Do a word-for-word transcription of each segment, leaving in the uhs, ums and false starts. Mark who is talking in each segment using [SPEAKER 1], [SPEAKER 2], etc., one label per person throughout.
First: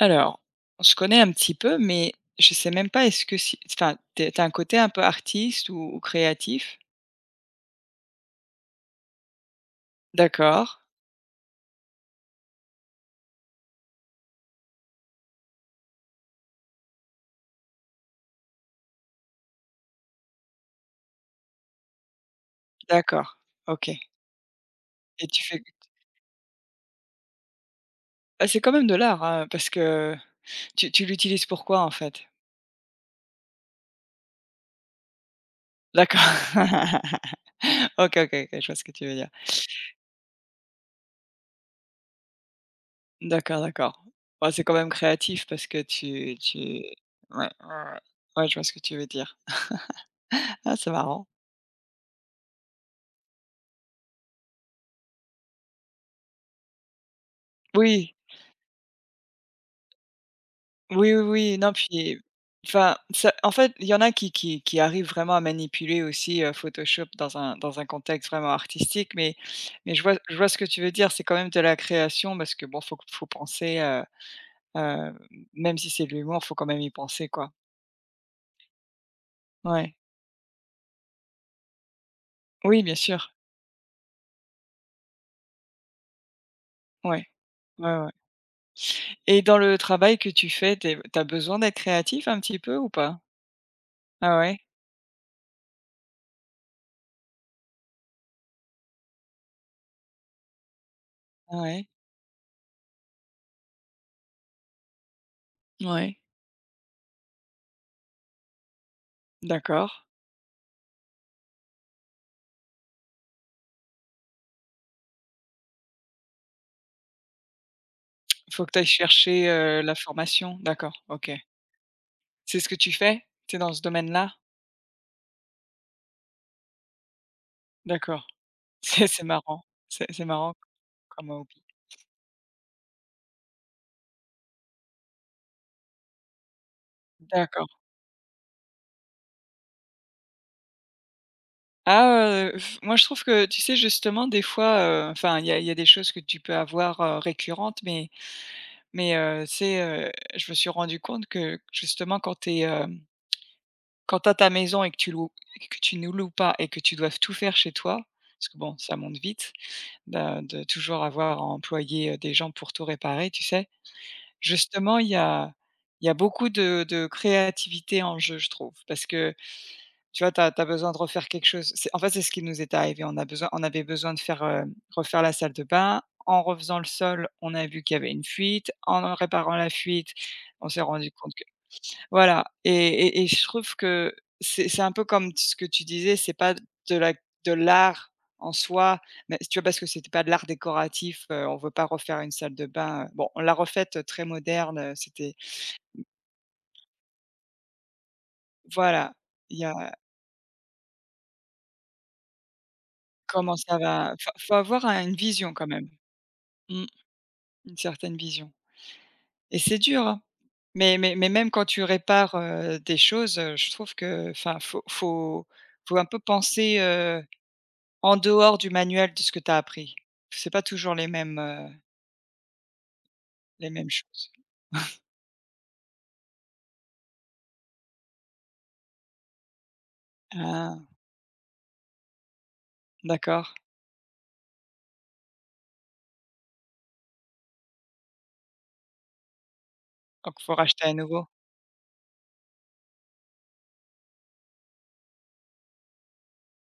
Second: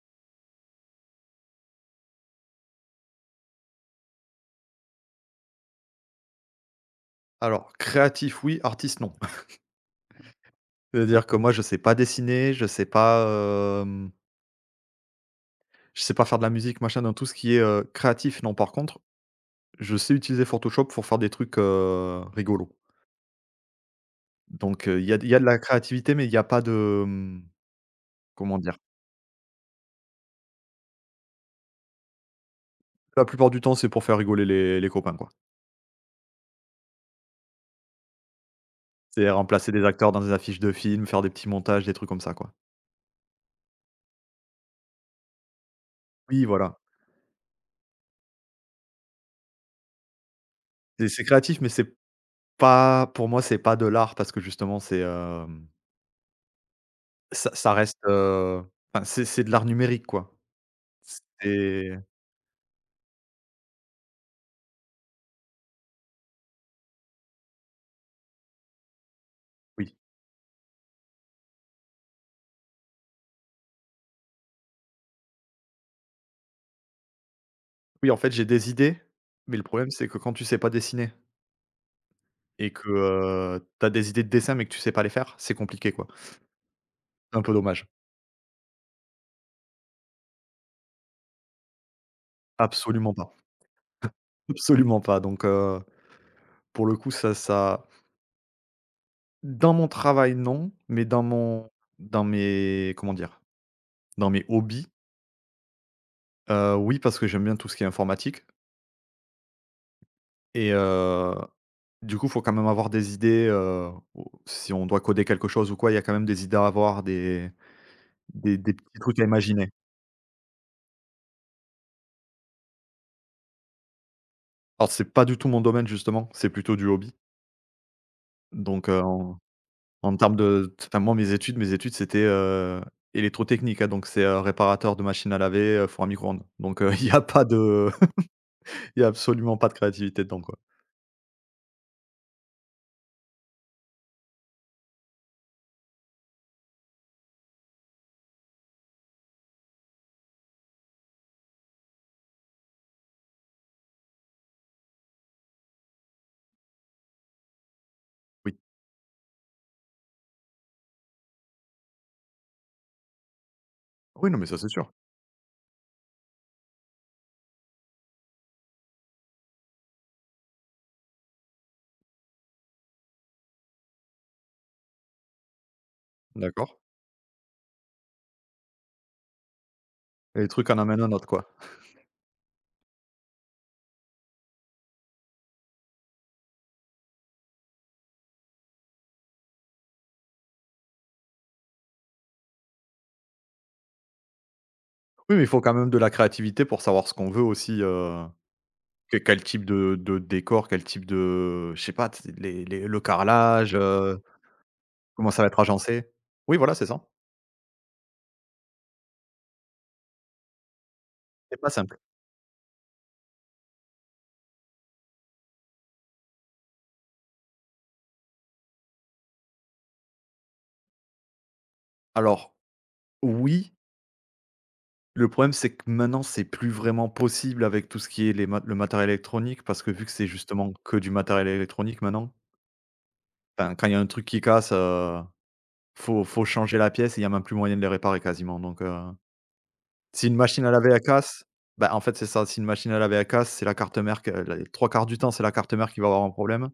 [SPEAKER 1] Alors, je connais un petit peu, mais je sais même pas est-ce que si enfin, tu es un côté un peu artiste ou ou créatif?
[SPEAKER 2] Alors, créatif oui, artiste non.
[SPEAKER 1] D'accord,
[SPEAKER 2] C'est-à-dire que moi je sais pas dessiner, je sais pas, hem, je sais pas faire de la musique machin, dans tout ce qui est, heu, créatif non. Par contre, je sais utiliser Photoshop pour faire des trucs, heu, rigolos.
[SPEAKER 1] d'accord, OK
[SPEAKER 2] Donc, il y a
[SPEAKER 1] et
[SPEAKER 2] il y a
[SPEAKER 1] tu
[SPEAKER 2] de la
[SPEAKER 1] fais
[SPEAKER 2] créativité, mais il y a pas de, mmh,
[SPEAKER 1] bah,
[SPEAKER 2] comment
[SPEAKER 1] c'est quand
[SPEAKER 2] dire?
[SPEAKER 1] même de l'art, hein, parce que tu tu l'utilises pour quoi, en fait?
[SPEAKER 2] La plupart du temps, c'est pour faire rigoler les les copains, quoi.
[SPEAKER 1] D'accord. OK, OK, OK, je vois ce que tu veux dire.
[SPEAKER 2] C'est remplacer des acteurs dans des affiches de films, faire des petits montages, des trucs comme ça, quoi.
[SPEAKER 1] D'accord, d'accord. Bah, c'est quand même créatif parce que tu
[SPEAKER 2] Oui,
[SPEAKER 1] tu
[SPEAKER 2] voilà.
[SPEAKER 1] ouais, ouais, ouais. Ouais, je vois ce que tu veux dire. Ah, c'est
[SPEAKER 2] C'est c'est
[SPEAKER 1] marrant.
[SPEAKER 2] créatif, mais c'est pas pour moi, c'est pas de l'art parce que justement c'est, Ça ça reste,
[SPEAKER 1] Oui.
[SPEAKER 2] heu, enfin, c'est c'est de l'art numérique, quoi.
[SPEAKER 1] Oui, oui, oui, non,
[SPEAKER 2] C'est
[SPEAKER 1] puis enfin, ça en fait, il y en a qui qui qui arrivent vraiment à manipuler aussi, heu, Photoshop dans un dans un contexte vraiment artistique, mais mais
[SPEAKER 2] Oui.
[SPEAKER 1] je vois je vois ce que tu veux dire. C'est quand même de la création parce que bon, faut faut penser, heu heu, même si c'est de l'humour, faut quand même y penser, quoi.
[SPEAKER 2] Oui, en fait, j'ai des idées, mais le problème,
[SPEAKER 1] Ouais.
[SPEAKER 2] c'est que quand tu sais pas dessiner et
[SPEAKER 1] Oui,
[SPEAKER 2] que,
[SPEAKER 1] bien sûr.
[SPEAKER 2] heu, tu as des idées de dessin, mais que tu sais pas les faire, c'est compliqué, quoi.
[SPEAKER 1] Ouais.
[SPEAKER 2] C'est un peu
[SPEAKER 1] Ouais,
[SPEAKER 2] dommage.
[SPEAKER 1] ouais et dans le travail que tu fais, tu es besoin d'être créatif un petit peu ou
[SPEAKER 2] Absolument
[SPEAKER 1] pas?
[SPEAKER 2] pas,
[SPEAKER 1] Ah ouais?
[SPEAKER 2] absolument pas, donc heu, pour le coup, ça ça dans mon travail, non, mais dans
[SPEAKER 1] Ah
[SPEAKER 2] mon
[SPEAKER 1] ouais?
[SPEAKER 2] dans mes comment dire? Dans mes hobbies,
[SPEAKER 1] Ouais.
[SPEAKER 2] heu, oui, parce que j'aime bien tout ce qui est informatique.
[SPEAKER 1] D'accord.
[SPEAKER 2] Et heu, du coup, il faut quand même avoir des idées, heu, au si on doit coder quelque chose ou quoi, il y a quand même des idées à avoir, des
[SPEAKER 1] Il
[SPEAKER 2] des
[SPEAKER 1] Faut que
[SPEAKER 2] des
[SPEAKER 1] tu ailles
[SPEAKER 2] petits trucs à
[SPEAKER 1] chercher,
[SPEAKER 2] imaginer.
[SPEAKER 1] heu, la formation? D'accord, OK. C'est ce que tu fais? Tu es dans ce domaine-là?
[SPEAKER 2] Alors c'est pas du tout mon domaine justement, c'est plutôt du hobby.
[SPEAKER 1] D'accord.
[SPEAKER 2] Donc heu,
[SPEAKER 1] C'est c'est
[SPEAKER 2] en
[SPEAKER 1] marrant. C'est
[SPEAKER 2] en
[SPEAKER 1] c'est
[SPEAKER 2] termes
[SPEAKER 1] marrant
[SPEAKER 2] de t enfin, moi,
[SPEAKER 1] comme
[SPEAKER 2] mes études
[SPEAKER 1] hobby.
[SPEAKER 2] mes études c'était, heu, électrotechnique, hein, donc c'est, heu, réparateur de machines à laver, heu, four à micro-ondes. Donc heu, il y a pas
[SPEAKER 1] D'accord.
[SPEAKER 2] de il y a absolument pas de créativité dedans, quoi.
[SPEAKER 1] Ah, heu, moi je trouve que tu sais justement des fois, heu, enfin il y a il y a des choses que tu peux avoir, heu, récurrentes mais mais, heu, tu sais, heu, je me suis rendu compte que justement quand tu es, quand t'as ta maison et que tu loues que tu ne loues pas et que tu dois tout faire chez toi, parce que
[SPEAKER 2] Oui.
[SPEAKER 1] bon ça monte vite, de de toujours avoir à employer, heu, des gens pour tout réparer, tu sais?
[SPEAKER 2] Oui, non mais ça c'est sûr.
[SPEAKER 1] Justement, il y a il y a beaucoup de de créativité en jeu, je trouve. Parce que, tu vois, tu as besoin de refaire quelque chose. C'est en fait, c'est ce qui nous est arrivé. On a besoin on avait besoin de faire, heu, refaire la salle de bain. En
[SPEAKER 2] D'accord.
[SPEAKER 1] refaisant le sol, on a vu qu'il y avait une fuite. En réparant la fuite,
[SPEAKER 2] Et les
[SPEAKER 1] on
[SPEAKER 2] trucs en
[SPEAKER 1] s'est
[SPEAKER 2] amènent
[SPEAKER 1] rendu
[SPEAKER 2] un autre,
[SPEAKER 1] compte
[SPEAKER 2] quoi.
[SPEAKER 1] voilà et et et je trouve que c'est c'est un peu comme ce que tu disais, c'est pas de la de l'art en soi, mais tu vois? Parce que c'était pas de l'art décoratif, heu, on veut pas refaire une salle de bain, heu, bon, on l'a refaite euh, très moderne, heu, c'était
[SPEAKER 2] Oui, mais il faut quand même de la créativité pour savoir ce qu'on veut aussi, heu
[SPEAKER 1] voilà,
[SPEAKER 2] Que quel
[SPEAKER 1] il y
[SPEAKER 2] type
[SPEAKER 1] a
[SPEAKER 2] de de décor, quel type de je sais pas, tu les les le
[SPEAKER 1] comment
[SPEAKER 2] carrelage,
[SPEAKER 1] ça va
[SPEAKER 2] heu,
[SPEAKER 1] faut faut avoir un une
[SPEAKER 2] comment ça va
[SPEAKER 1] vision
[SPEAKER 2] être
[SPEAKER 1] quand même.
[SPEAKER 2] agencé? Oui, voilà,
[SPEAKER 1] Mmh,
[SPEAKER 2] c'est ça.
[SPEAKER 1] une certaine vision et c'est dur, hein, mais mais mais même
[SPEAKER 2] C'est
[SPEAKER 1] quand
[SPEAKER 2] pas
[SPEAKER 1] tu
[SPEAKER 2] simple.
[SPEAKER 1] répares, heu, des choses, heu, je trouve que, enfin, faut faut faut un peu penser, En dehors du manuel de ce que tu as appris? C'est pas toujours les mêmes, heu,
[SPEAKER 2] Alors
[SPEAKER 1] les
[SPEAKER 2] oui,
[SPEAKER 1] mêmes choses.
[SPEAKER 2] le problème, c'est que maintenant, c'est plus vraiment possible avec tout ce qui est les mat le matériel électronique parce que vu que c'est justement
[SPEAKER 1] Ah,
[SPEAKER 2] que du matériel électronique maintenant,
[SPEAKER 1] d'accord,
[SPEAKER 2] enfin, quand il y a un truc qui casse, heu, faut faut changer la pièce et il y a même plus moyen de les réparer quasiment donc heu, si
[SPEAKER 1] donc
[SPEAKER 2] une
[SPEAKER 1] faut
[SPEAKER 2] machine à
[SPEAKER 1] racheter
[SPEAKER 2] laver,
[SPEAKER 1] à
[SPEAKER 2] elle
[SPEAKER 1] nouveau.
[SPEAKER 2] casse, bah, en fait, c'est ça, si une machine à laver, elle casse, c'est la carte mère que la- les trois quarts du temps, c'est la carte mère qui va avoir un problème.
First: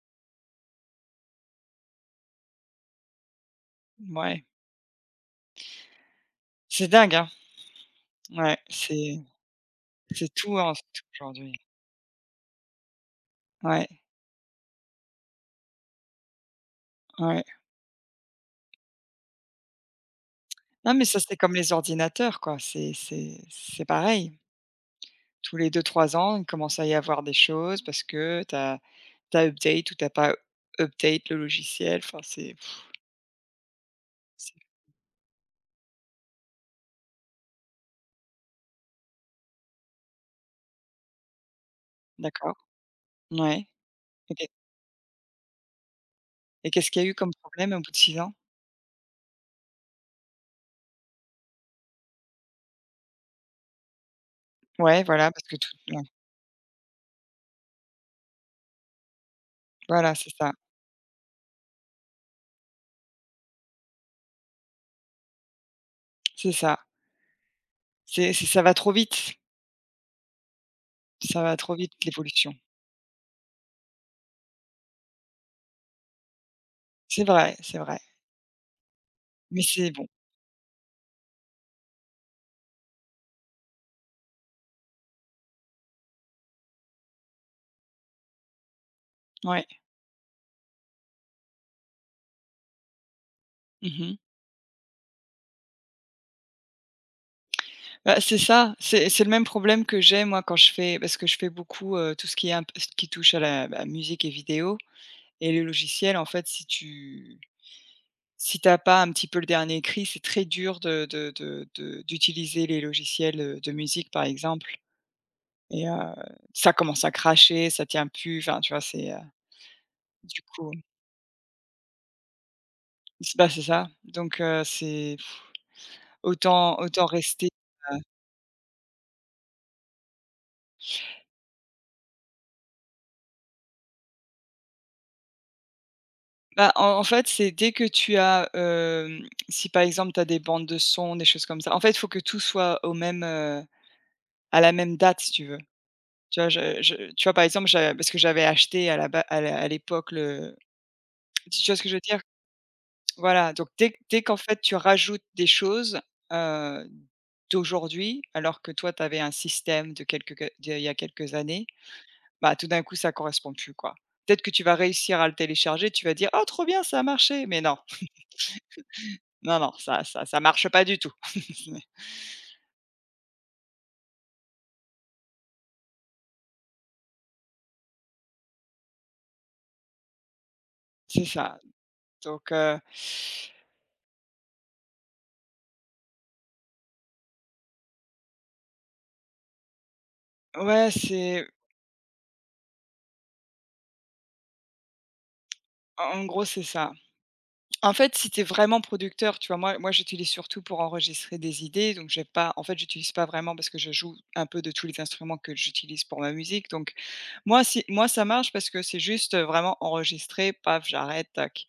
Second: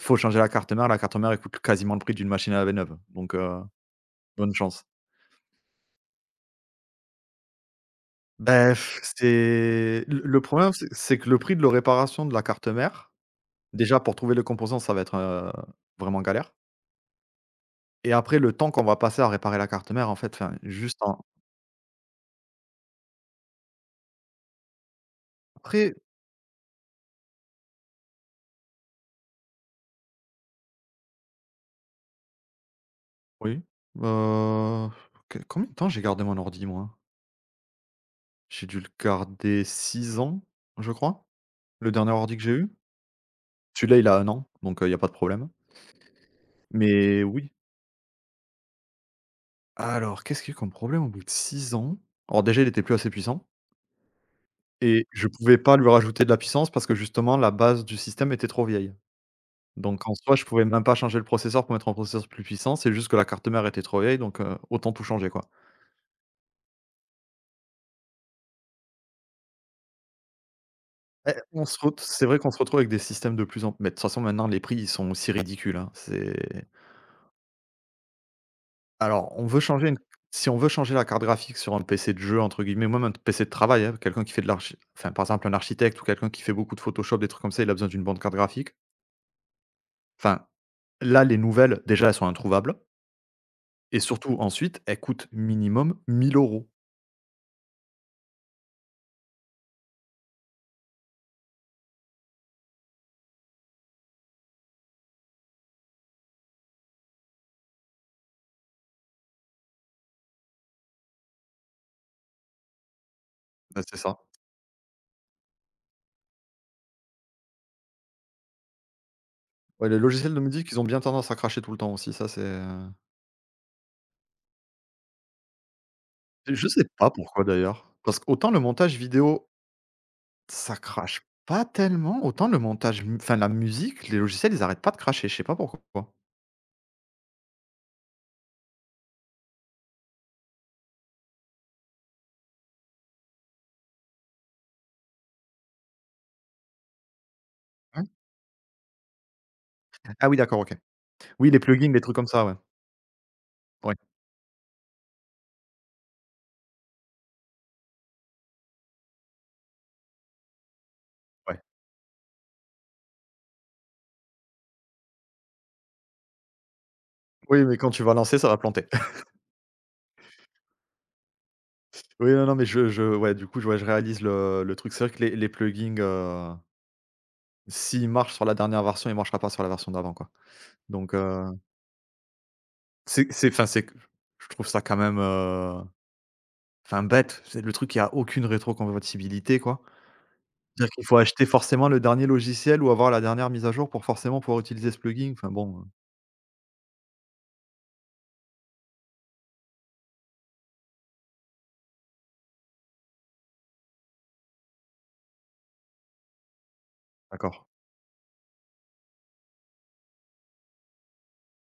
[SPEAKER 2] Faut changer la carte mère, la carte mère, elle coûte quasiment le prix d'une machine à laver neuve, donc heu,
[SPEAKER 1] Ouais.
[SPEAKER 2] bonne chance.
[SPEAKER 1] C'est dingue, hein? Ouais,
[SPEAKER 2] Beh,
[SPEAKER 1] c'est
[SPEAKER 2] c'est le
[SPEAKER 1] c'est
[SPEAKER 2] le
[SPEAKER 1] tout, hein,
[SPEAKER 2] problème,
[SPEAKER 1] c'est
[SPEAKER 2] c'est
[SPEAKER 1] tout
[SPEAKER 2] c'est que le
[SPEAKER 1] aujourd'hui.
[SPEAKER 2] prix de la réparation de la carte mère,
[SPEAKER 1] Ouais,
[SPEAKER 2] déjà pour trouver le composant, ça va être, heu, vraiment galère
[SPEAKER 1] ouais.
[SPEAKER 2] et après le temps qu'on va passer à réparer la carte mère en fait, enfin
[SPEAKER 1] Non,
[SPEAKER 2] juste
[SPEAKER 1] mais ça,
[SPEAKER 2] en
[SPEAKER 1] c'est comme les ordinateurs, quoi, c'est c'est c'est pareil. Tous les deux
[SPEAKER 2] après
[SPEAKER 1] trois ans, il commence à y avoir des choses parce que tu as update ou tu pas update le logiciel, enfin, c'est
[SPEAKER 2] oui,
[SPEAKER 1] c'est
[SPEAKER 2] heu, que combien de temps j'ai gardé mon ordi moi? J'ai dû le garder six ans, je crois, le dernier ordi que j'ai
[SPEAKER 1] d'accord.
[SPEAKER 2] eu.
[SPEAKER 1] Ouais,
[SPEAKER 2] Celui-là, il a un an,
[SPEAKER 1] OK
[SPEAKER 2] donc heu, il y a pas de problème,
[SPEAKER 1] et qu'est-ce qu'il y a eu
[SPEAKER 2] mais
[SPEAKER 1] comme
[SPEAKER 2] oui.
[SPEAKER 1] problème au bout de six ans?
[SPEAKER 2] Alors, qu'est-ce qu'il y a eu comme problème au bout de six ans? Alors déjà, il était plus assez puissant
[SPEAKER 1] Ouais,
[SPEAKER 2] et je
[SPEAKER 1] voilà, parce que
[SPEAKER 2] pouvais
[SPEAKER 1] tout
[SPEAKER 2] pas lui
[SPEAKER 1] ouais.
[SPEAKER 2] rajouter de la puissance parce que justement la base du système était trop vieille. Donc
[SPEAKER 1] Voilà,
[SPEAKER 2] en
[SPEAKER 1] c'est
[SPEAKER 2] soi, je
[SPEAKER 1] ça,
[SPEAKER 2] pouvais même pas changer le processeur pour mettre un processeur plus puissant, c'est juste que la carte mère était trop vieille, donc heu, autant tout changer, quoi.
[SPEAKER 1] c'est ça. C'est c'est ça va trop vite,
[SPEAKER 2] Eh,
[SPEAKER 1] ça va
[SPEAKER 2] on
[SPEAKER 1] trop
[SPEAKER 2] se ret
[SPEAKER 1] vite
[SPEAKER 2] c'est vrai qu'on
[SPEAKER 1] l'évolution.
[SPEAKER 2] se retrouve avec des systèmes de plus en plus. Mais de toute façon, maintenant, les prix, ils sont aussi ridicules, hein. C'est
[SPEAKER 1] C'est vrai, c'est vrai,
[SPEAKER 2] alors, on veut
[SPEAKER 1] mais
[SPEAKER 2] changer
[SPEAKER 1] c'est
[SPEAKER 2] une
[SPEAKER 1] bon,
[SPEAKER 2] si on veut changer la carte graphique sur un P C de «jeu» entre guillemets, ou même un P C de travail, hein, quelqu'un qui fait de l'archi enfin, par exemple, un architecte ou quelqu'un qui fait beaucoup de Photoshop, des trucs comme ça, il a besoin d'une bonne carte graphique.
[SPEAKER 1] ouais.
[SPEAKER 2] Enfin, là, les nouvelles, déjà, elles sont introuvables et
[SPEAKER 1] Mmh.
[SPEAKER 2] surtout, ensuite, elles coûtent minimum mille euros.
[SPEAKER 1] Bah, c'est ça, c'est c'est le même problème que j'ai moi quand je fais parce que je fais beaucoup, heu, tout ce qui est un p ce qui touche à la, bah, musique et vidéo et les logiciels en fait si tu si t'as pas un petit peu le dernier cri, c'est très dur de de de de d'utiliser les logiciels, heu, de
[SPEAKER 2] Bah, c'est
[SPEAKER 1] musique
[SPEAKER 2] ça.
[SPEAKER 1] par exemple et heu, ça commence à cracher, ça tient plus, enfin tu vois? C'est, heu,
[SPEAKER 2] Ouais, les logiciels de
[SPEAKER 1] du
[SPEAKER 2] musique,
[SPEAKER 1] coup,
[SPEAKER 2] ils ont bien tendance à cracher tout le temps aussi, ça c'est, heu
[SPEAKER 1] C bah, c'est ça. Donc heu, c'est
[SPEAKER 2] je
[SPEAKER 1] autant
[SPEAKER 2] sais
[SPEAKER 1] autant
[SPEAKER 2] pas pourquoi
[SPEAKER 1] rester,
[SPEAKER 2] d'ailleurs.
[SPEAKER 1] heu
[SPEAKER 2] Parce qu'autant le montage vidéo, ça crache pas tellement, autant le montage m enfin la musique, les logiciels, ils arrêtent pas de cracher, je sais pas pourquoi.
[SPEAKER 1] bah, en en fait, c'est dès que tu as, hem, si par exemple, tu as des bandes de son, des choses comme ça, en fait, il faut que tout soit au même, heu, à la même date, si tu veux. Tu vois, je je tu vois, par exemple, j'a
[SPEAKER 2] Hein?
[SPEAKER 1] parce que j'avais acheté à la ba à la à l'époque
[SPEAKER 2] Ah oui,
[SPEAKER 1] le
[SPEAKER 2] d'accord, OK. Oui, les
[SPEAKER 1] tu vois ce que
[SPEAKER 2] plugins,
[SPEAKER 1] je
[SPEAKER 2] les
[SPEAKER 1] veux
[SPEAKER 2] trucs
[SPEAKER 1] dire?
[SPEAKER 2] comme ça, ouais.
[SPEAKER 1] Voilà, donc dès
[SPEAKER 2] Ouais,
[SPEAKER 1] dès qu'en fait, tu rajoutes des choses, heu, d'aujourd'hui, alors que toi, tu avais un système de quelques que d'il y a quelques
[SPEAKER 2] ouais.
[SPEAKER 1] années. Bah, tout d'un coup, ça correspond plus, quoi. Peut-être que tu vas réussir à le télécharger, tu vas dire: «Oh trop bien, ça a marché!» mais
[SPEAKER 2] Oui, mais
[SPEAKER 1] non,
[SPEAKER 2] quand tu vas lancer, ça va planter.
[SPEAKER 1] non, non, ça ça ça marche pas du tout.
[SPEAKER 2] Oui, non, non, mais je je ouais, du coup, je ouais, je réalise le le truc. C'est vrai que les les plugins, euh, S'il marche sur la dernière version, il marchera pas sur la version d'avant, quoi. Donc,
[SPEAKER 1] C'est
[SPEAKER 2] heu,
[SPEAKER 1] ça. Donc heu,
[SPEAKER 2] c'est c'est enfin, c'est q je trouve ça quand même, heu, enfin, bête. C'est le truc, il y a aucune rétrocompatibilité, quoi.
[SPEAKER 1] ouais,
[SPEAKER 2] C'est-à-dire qu'il faut acheter
[SPEAKER 1] c'est
[SPEAKER 2] forcément le dernier logiciel ou avoir la dernière mise à jour pour forcément pouvoir utiliser ce plugin. Enfin bon, heu,
[SPEAKER 1] en gros, c'est ça. En fait, si t'es vraiment producteur, tu vois? Moi moi, j'utilise surtout pour enregistrer des idées, donc j'ai pas en fait, j'utilise pas vraiment parce que je joue un peu de tous les instruments que j'utilise pour ma musique, donc moi,
[SPEAKER 2] d'accord.
[SPEAKER 1] si moi, ça marche parce que c'est juste, heu, vraiment enregistrer, paf, j'arrête, tac.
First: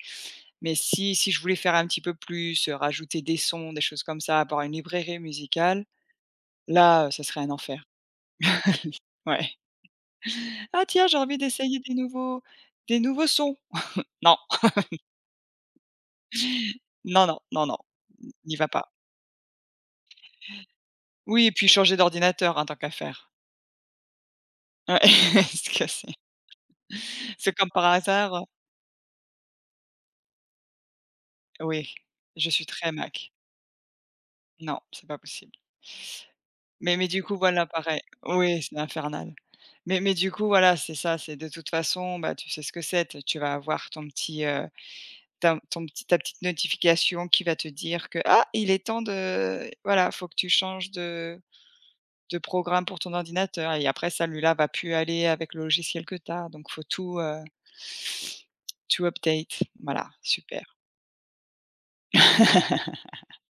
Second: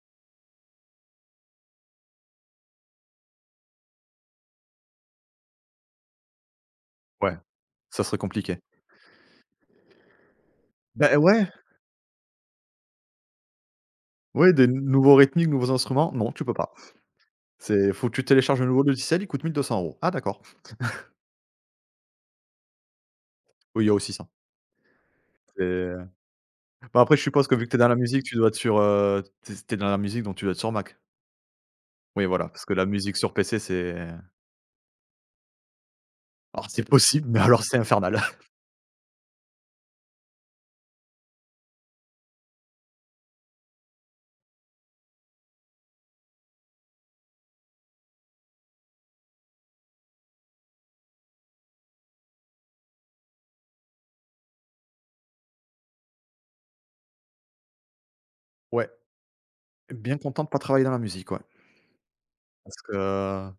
[SPEAKER 1] Mais si si je voulais faire un petit peu plus, heu, rajouter des sons, des choses comme ça, avoir une librairie musicale, là, heu, ça
[SPEAKER 2] Ouais,
[SPEAKER 1] serait un enfer.
[SPEAKER 2] ça serait compliqué.
[SPEAKER 1] Ouais. «Ah tiens,
[SPEAKER 2] Ben
[SPEAKER 1] j'ai envie
[SPEAKER 2] ouais,
[SPEAKER 1] d'essayer des nouveaux des nouveaux sons». Non,
[SPEAKER 2] ouais, des nouveaux rythmiques, nouveaux instruments, non, tu peux pas.
[SPEAKER 1] non, non, non, non,
[SPEAKER 2] C'est faut que tu
[SPEAKER 1] n'y
[SPEAKER 2] télécharges un
[SPEAKER 1] va
[SPEAKER 2] nouveau
[SPEAKER 1] pas.
[SPEAKER 2] logiciel, il coûte mille deux cents euros. Ah d'accord.
[SPEAKER 1] Oui et puis changer d'ordinateur, en tant qu'à faire.
[SPEAKER 2] Oui, il y a aussi ça.
[SPEAKER 1] Ouais, parce que
[SPEAKER 2] C'est
[SPEAKER 1] c'est
[SPEAKER 2] bah, après, je suppose
[SPEAKER 1] c'est
[SPEAKER 2] que vu
[SPEAKER 1] comme
[SPEAKER 2] que t'es
[SPEAKER 1] par
[SPEAKER 2] dans la musique,
[SPEAKER 1] hasard,
[SPEAKER 2] tu
[SPEAKER 1] heu
[SPEAKER 2] dois être sur, heu, tu es dans la musique, donc tu dois être sur Mac.
[SPEAKER 1] oui,
[SPEAKER 2] Oui, voilà,
[SPEAKER 1] je suis
[SPEAKER 2] parce que la
[SPEAKER 1] très
[SPEAKER 2] musique
[SPEAKER 1] Mac.
[SPEAKER 2] sur P C, c'est
[SPEAKER 1] Non, c'est pas possible.
[SPEAKER 2] alors c'est
[SPEAKER 1] Mais mais du
[SPEAKER 2] possible,
[SPEAKER 1] coup,
[SPEAKER 2] mais alors
[SPEAKER 1] voilà,
[SPEAKER 2] c'est
[SPEAKER 1] pareil.
[SPEAKER 2] infernal.
[SPEAKER 1] Oui, c'est infernal. Mais mais du coup, voilà, c'est ça, c'est de toute façon, bah, tu sais ce que c'est, t tu vas avoir ton petit, heu ta ton petit ta petite notification qui va te dire que: «Ah, il est temps de voilà, faut que tu changes de de programme pour ton ordinateur» et après celui-là va plus aller avec le logiciel que tu as, donc faut tout, heu
[SPEAKER 2] Ouais,
[SPEAKER 1] tout update. Voilà,
[SPEAKER 2] bien content de pas
[SPEAKER 1] super.
[SPEAKER 2] travailler dans la musique, ouais. Parce que euh,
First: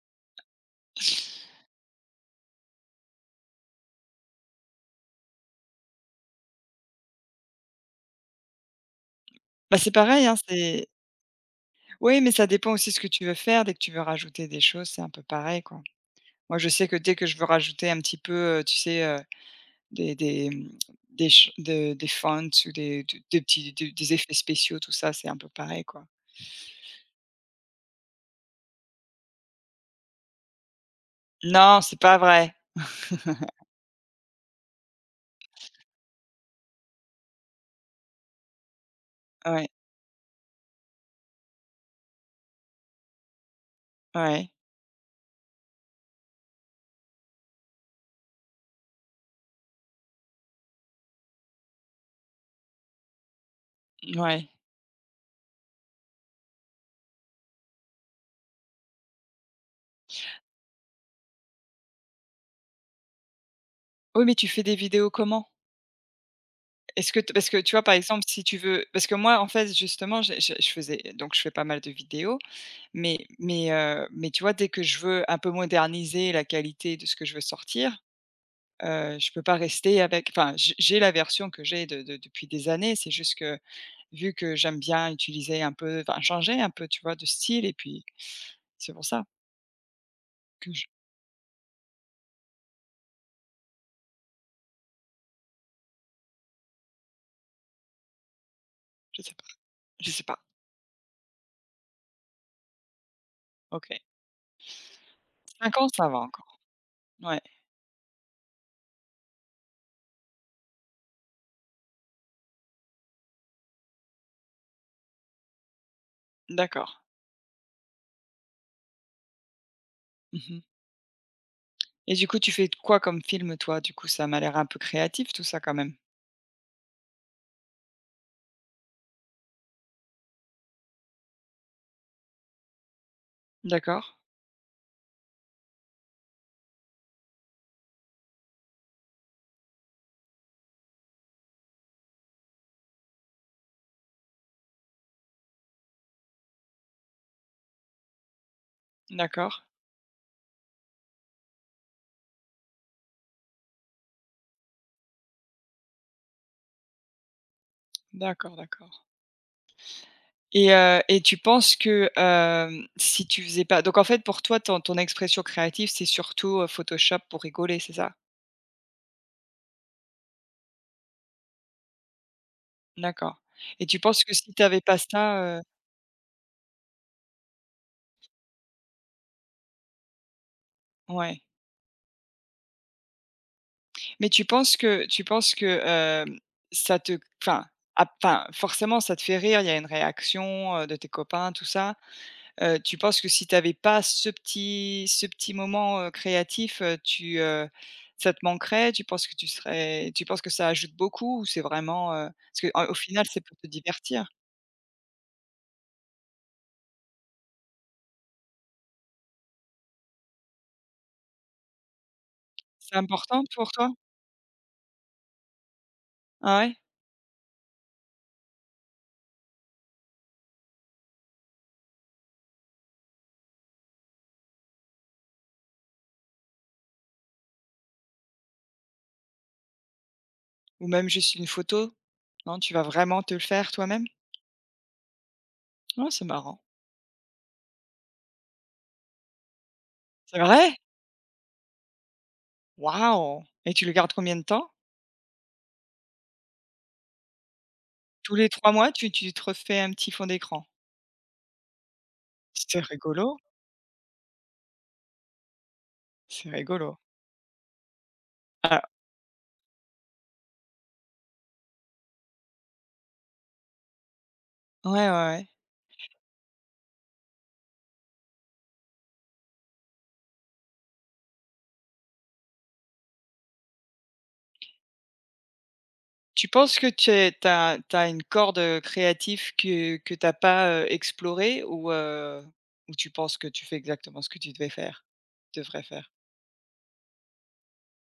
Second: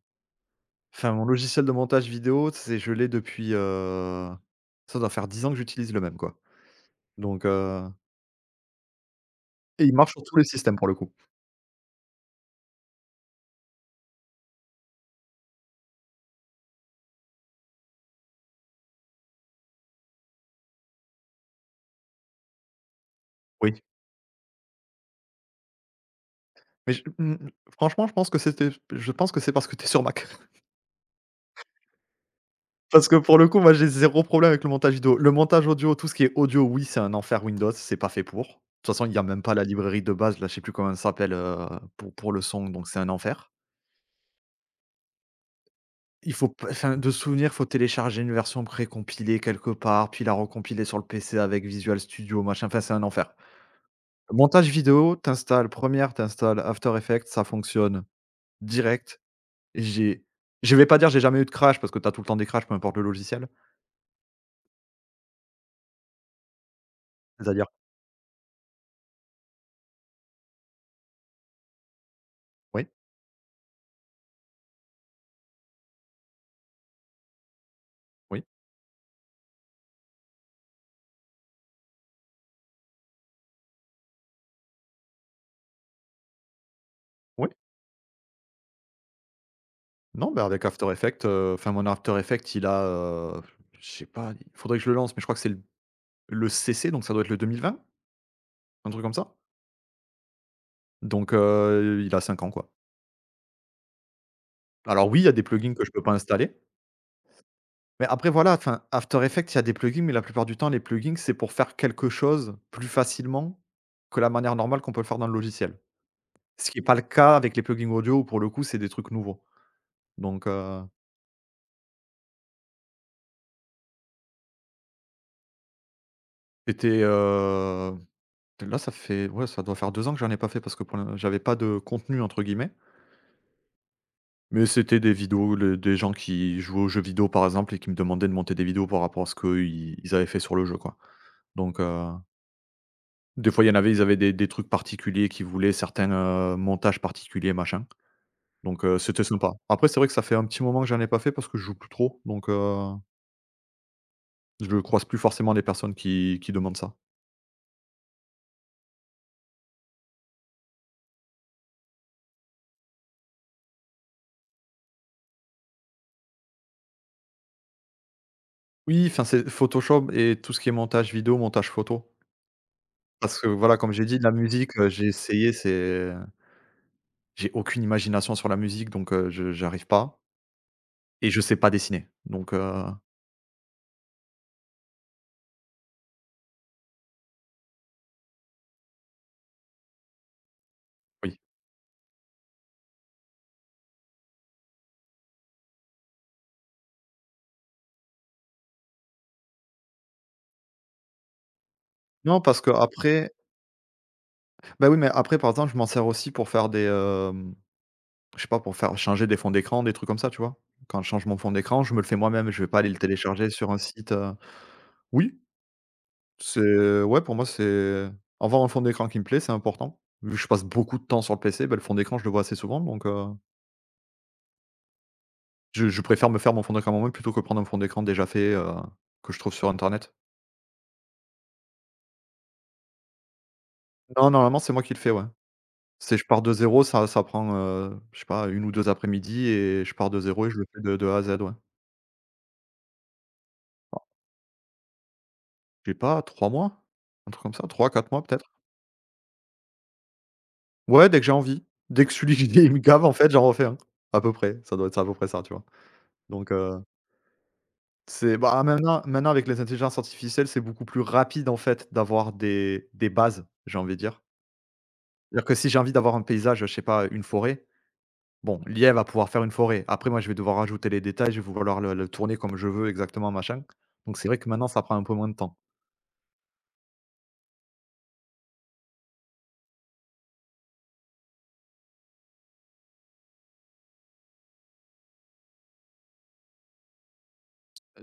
[SPEAKER 2] enfin mon logiciel de montage vidéo, c'est je l'ai depuis, heu, ça doit faire dix ans que j'utilise le même, quoi. Donc heu
[SPEAKER 1] Bah,
[SPEAKER 2] et
[SPEAKER 1] c'est
[SPEAKER 2] il marche sur
[SPEAKER 1] pareil, hein,
[SPEAKER 2] tous les systèmes
[SPEAKER 1] c'est
[SPEAKER 2] pour le coup.
[SPEAKER 1] oui, mais ça dépend aussi de ce que tu veux faire. Dès que tu veux rajouter des choses, c'est un peu pareil, quoi. Moi, je sais que dès que je veux rajouter un petit peu, heu, tu sais, euh, Des des, mmh, des ch de des fonts ou des de des petits
[SPEAKER 2] Oui,
[SPEAKER 1] des des effets spéciaux, tout ça, c'est un peu pareil, quoi.
[SPEAKER 2] mais je mmh, mmh, franchement, je pense que c'était je pense que c'est parce que t'es sur Mac.
[SPEAKER 1] Non, c'est pas vrai.
[SPEAKER 2] Parce que pour le coup, moi, j'ai zéro problème avec le montage vidéo. Le montage audio, tout ce qui est audio, oui, c'est un enfer Windows, c'est pas fait pour. De toute façon, il y a même pas la
[SPEAKER 1] Ouais,
[SPEAKER 2] librairie de base, là, je sais plus comment elle s'appelle, heu, pour pour le son, donc c'est un enfer.
[SPEAKER 1] ouais,
[SPEAKER 2] Il faut p enfin, de souvenir, faut télécharger une version précompilée quelque part, puis la recompiler sur le P C avec Visual Studio, machin, enfin, c'est un enfer. Le
[SPEAKER 1] ouais.
[SPEAKER 2] montage vidéo, tu installes Première, tu After Effects, ça fonctionne direct. J'ai je vais pas dire j'ai jamais eu de crash parce que t'as tout le temps des crashs, peu importe le logiciel.
[SPEAKER 1] Oui, mais tu fais des vidéos comment? Est-ce que t parce que
[SPEAKER 2] C'est-à-dire
[SPEAKER 1] tu vois, par exemple, si tu veux parce que moi, en fait, justement, j'ai je je faisais donc je fais pas mal de vidéos,
[SPEAKER 2] oui,
[SPEAKER 1] mais mais heu, mais tu vois, dès que je veux un peu moderniser la qualité de ce que je veux sortir,
[SPEAKER 2] oui,
[SPEAKER 1] heu, je peux pas rester avec enfin, j'ai j'ai la version que j'ai de de depuis des années, c'est juste que. Vu que j'aime bien utiliser un peu enfin changer un peu, tu vois, de
[SPEAKER 2] oui.
[SPEAKER 1] style et puis c'est pour ça
[SPEAKER 2] Non, bah, avec
[SPEAKER 1] que je
[SPEAKER 2] After Effects, heu, enfin mon After Effects, il a, heu, je sais pas, il faudrait que je le lance, mais je crois que c'est le le C C, donc ça doit être le deux mille vingt, un truc comme
[SPEAKER 1] je sais
[SPEAKER 2] ça?
[SPEAKER 1] pas je sais pas.
[SPEAKER 2] Donc heu, il a cinq ans, quoi.
[SPEAKER 1] OK.
[SPEAKER 2] Alors oui, il y a des plugins
[SPEAKER 1] cinq
[SPEAKER 2] que
[SPEAKER 1] ans,
[SPEAKER 2] je peux
[SPEAKER 1] ça
[SPEAKER 2] pas
[SPEAKER 1] va
[SPEAKER 2] installer,
[SPEAKER 1] encore. Ouais,
[SPEAKER 2] mais après voilà, enfin After Effects, il y a des plugins, mais la plupart du temps, les plugins, c'est pour faire quelque chose plus facilement que la manière normale qu'on peut le faire dans le logiciel. Ce qui est pas
[SPEAKER 1] d'accord.
[SPEAKER 2] le cas avec les plugins audio où pour le coup, c'est des trucs nouveaux. Donc
[SPEAKER 1] Mmh
[SPEAKER 2] heu,
[SPEAKER 1] et du coup, tu fais quoi comme film toi? Du coup, ça m'a l'air un peu créatif tout ça quand même.
[SPEAKER 2] c'était, là, ça fait ouais, ça doit faire deux ans que j'en ai pas fait parce que pour l'in j'avais pas de «contenu» entre guillemets,
[SPEAKER 1] D'accord,
[SPEAKER 2] mais c'était des vidéos, le des gens qui jouaient aux jeux vidéo, par exemple, et qui me demandaient de monter des vidéos par rapport à ce qu'ils ils avaient fait sur le jeu, quoi. Donc, heu, des fois, il y en avait, ils avaient des des trucs particuliers qu'ils voulaient, certains, heu, montages particuliers, machin. Donc, heu, c'était sympa.
[SPEAKER 1] d'accord,
[SPEAKER 2] Après, c'est vrai que ça fait un petit moment que j'en ai pas fait parce que je joue plus trop, donc, heu, je croise plus forcément les personnes qui qui demandent ça.
[SPEAKER 1] d'accord, d'accord et heu et tu penses que, hem, si tu faisais pas donc en fait pour toi ton ton expression créative, c'est surtout, heu, Photoshop pour rigoler, c'est ça?
[SPEAKER 2] Oui, enfin, c'est Photoshop et tout ce qui est montage vidéo, montage photo.
[SPEAKER 1] D'accord
[SPEAKER 2] Parce que voilà,
[SPEAKER 1] et
[SPEAKER 2] comme
[SPEAKER 1] tu
[SPEAKER 2] j'ai dit,
[SPEAKER 1] penses
[SPEAKER 2] de la
[SPEAKER 1] que si tu
[SPEAKER 2] musique,
[SPEAKER 1] avais
[SPEAKER 2] heu,
[SPEAKER 1] pas
[SPEAKER 2] j'ai essayé,
[SPEAKER 1] ça, heu
[SPEAKER 2] c'est j'ai aucune imagination sur la musique, donc heu, je j'arrive pas et je
[SPEAKER 1] ouais.
[SPEAKER 2] sais pas dessiner, donc heu,
[SPEAKER 1] Mais tu penses que tu penses que, hem, ça te enfin ap enfin, forcément ça te fait rire, il y a une réaction, heu, de tes
[SPEAKER 2] oui.
[SPEAKER 1] copains, tout ça. Heu, tu penses que si tu avais pas ce petit ce petit moment, heu, créatif, heu, tu, heu, ça te manquerait? Tu penses que tu serais tu penses que ça ajoute beaucoup ou c'est vraiment, heu
[SPEAKER 2] Non, parce que
[SPEAKER 1] parce qu'au final,
[SPEAKER 2] après,
[SPEAKER 1] c'est pour te divertir?
[SPEAKER 2] bah, oui, mais après, par exemple, je m'en sers aussi pour faire des, hem, je sais pas, pour faire changer des fonds d'écran, des trucs comme ça, tu vois? Quand je change mon fond d'écran, je me le fais moi-même, je vais pas aller
[SPEAKER 1] C'est
[SPEAKER 2] le
[SPEAKER 1] important
[SPEAKER 2] télécharger sur
[SPEAKER 1] pour
[SPEAKER 2] un
[SPEAKER 1] toi?
[SPEAKER 2] site, heu oui,
[SPEAKER 1] Ah ouais?
[SPEAKER 2] c'est ouais, pour moi, c'est avoir un fond d'écran qui me plaît, c'est important. Vu que je passe beaucoup de temps sur le P C, bah, le fond d'écran, je le vois assez souvent, donc heu Je je préfère me faire mon fond d'écran moi-même plutôt que prendre un fond d'écran déjà fait, heu, que je trouve sur internet.
[SPEAKER 1] Ou même juste une photo? Non, tu vas vraiment te le faire toi-même?
[SPEAKER 2] Non, normalement, c'est moi qui le fais, ouais.
[SPEAKER 1] Non,
[SPEAKER 2] C'est
[SPEAKER 1] c'est
[SPEAKER 2] je pars de
[SPEAKER 1] marrant.
[SPEAKER 2] zéro ça ça prend, heu, je sais pas une ou deux après-midi et je pars de
[SPEAKER 1] C'est
[SPEAKER 2] zéro et je le
[SPEAKER 1] vrai?
[SPEAKER 2] fais de de A à Z, ouais.
[SPEAKER 1] Waouh! Et tu le gardes combien de temps?
[SPEAKER 2] J'ai pas trois mois? Un truc comme ça, trois quatre mois
[SPEAKER 1] Tous les
[SPEAKER 2] peut-être?
[SPEAKER 1] trois mois, tu tu te refais un petit fond d'écran.
[SPEAKER 2] Ouais, dès que j'ai envie. Dès que celui que j'ai, il me
[SPEAKER 1] C'est
[SPEAKER 2] gave, en fait,
[SPEAKER 1] rigolo,
[SPEAKER 2] j'en refais un. À peu près, ça doit être ça, à peu près ça, tu vois?
[SPEAKER 1] c'est
[SPEAKER 2] Donc, heu,
[SPEAKER 1] rigolo.
[SPEAKER 2] c'est bah,
[SPEAKER 1] Ah,
[SPEAKER 2] maintenant maintenant avec les intelligences artificielles, c'est beaucoup plus rapide, en fait, d'avoir des des bases, j'ai envie de dire.
[SPEAKER 1] ouais, ouais,
[SPEAKER 2] C'est-à-dire
[SPEAKER 1] ouais.
[SPEAKER 2] que si j'ai envie d'avoir un paysage, je sais pas, une forêt, bon, l'I A va pouvoir faire une forêt. Après, moi, je vais devoir rajouter les détails, je vais vouloir le le tourner comme je veux exactement, machin. Donc c'est vrai que maintenant, ça prend un peu moins de temps.
[SPEAKER 1] Tu penses que tu es tu as tu as une corde, heu, créative que que tu as pas, heu, explorée ou heu, ou tu penses que tu fais exactement ce que tu devais faire devrais faire?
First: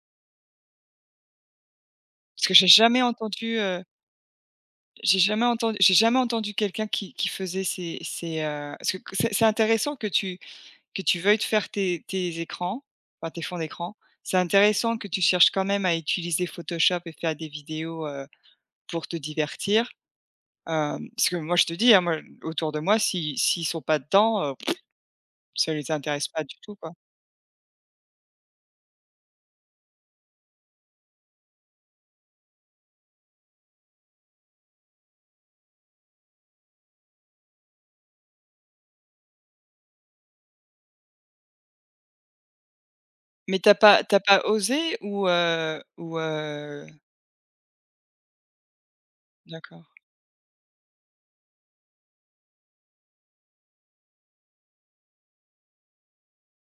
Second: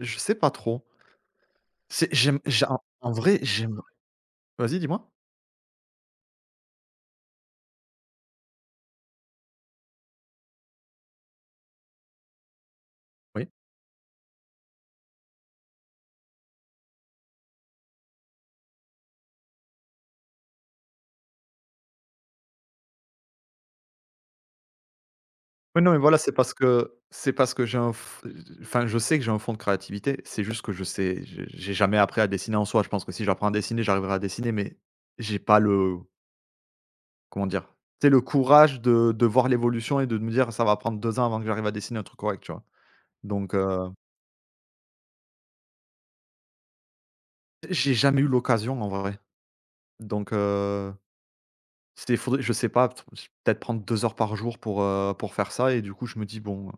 [SPEAKER 2] Je sais pas trop. C'est j'aime
[SPEAKER 1] Parce que
[SPEAKER 2] j'ai
[SPEAKER 1] j'ai
[SPEAKER 2] en
[SPEAKER 1] jamais
[SPEAKER 2] en vrai,
[SPEAKER 1] entendu,
[SPEAKER 2] j'aime
[SPEAKER 1] heu,
[SPEAKER 2] vas-y, dis-moi?
[SPEAKER 1] j'ai jamais entendu j'ai jamais entendu quelqu'un qui qui faisait ces ces, heu parce que c'est c'est intéressant que tu que tu veuilles te faire tes tes écrans, enfin tes
[SPEAKER 2] Oui?
[SPEAKER 1] fonds d'écran, c'est intéressant que tu cherches quand même à utiliser Photoshop et faire des vidéos, heu, pour te divertir. Hem, parce que moi je te dis, hein, moi autour de moi, si s'ils sont pas dedans, heu, ça
[SPEAKER 2] Oui,
[SPEAKER 1] les
[SPEAKER 2] non, mais voilà,
[SPEAKER 1] intéresse
[SPEAKER 2] c'est
[SPEAKER 1] pas
[SPEAKER 2] parce
[SPEAKER 1] du tout, quoi.
[SPEAKER 2] que c'est parce que j'ai un f enfin, je sais que j'ai un fond de créativité, c'est juste que je sais j'ai j'ai jamais appris à dessiner en soi. Je pense que si j'apprends à dessiner, j'arriverai à dessiner, mais j'ai pas le comment dire? C'est le courage de de voir l'évolution et de me dire: «Ça va prendre deux ans avant que j'arrive à dessiner un truc correct», tu vois? Donc
[SPEAKER 1] Mais t'as
[SPEAKER 2] euh,
[SPEAKER 1] pas t'as pas osé ou, heu ou, heu
[SPEAKER 2] j'ai jamais eu l'occasion en vrai,
[SPEAKER 1] d'accord,
[SPEAKER 2] donc heu, c'est faudrait je sais pas, p- peut-être prendre deux heures par jour pour, heu, pour faire ça et du coup je me dis: «Bon,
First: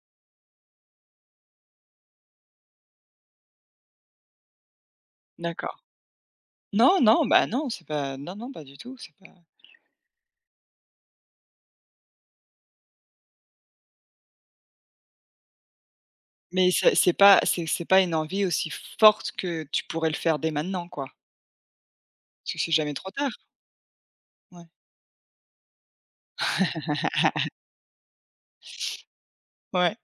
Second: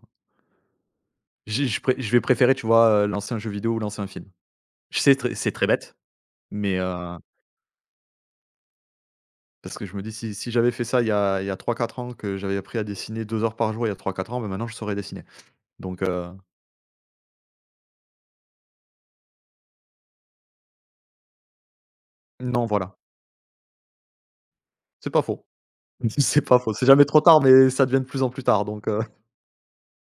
[SPEAKER 2] j'ai je pré je vais préférer, tu vois, heu, lancer un jeu vidéo ou lancer un film. Je sais très c'est très
[SPEAKER 1] d'accord.
[SPEAKER 2] bête, mais
[SPEAKER 1] Non,
[SPEAKER 2] heu,
[SPEAKER 1] non, bah, non, c'est pas non, non, pas du tout, c'est pas
[SPEAKER 2] parce que je me dis si si j'avais fait ça il y a il y a trois quatre ans, que j'avais appris à dessiner deux heures par jour il y a trois quatre ans, bah, maintenant je saurais dessiner, donc heu,
[SPEAKER 1] mais c'est c'est pas c'est c'est pas une envie aussi forte que tu pourrais le faire dès maintenant, quoi. Parce que
[SPEAKER 2] non,
[SPEAKER 1] c'est jamais
[SPEAKER 2] voilà.
[SPEAKER 1] trop tard. Ouais.
[SPEAKER 2] C'est pas faux. C'est pas faux. C'est jamais trop tard, mais ça devient de plus en plus tard, donc
[SPEAKER 1] Ouais.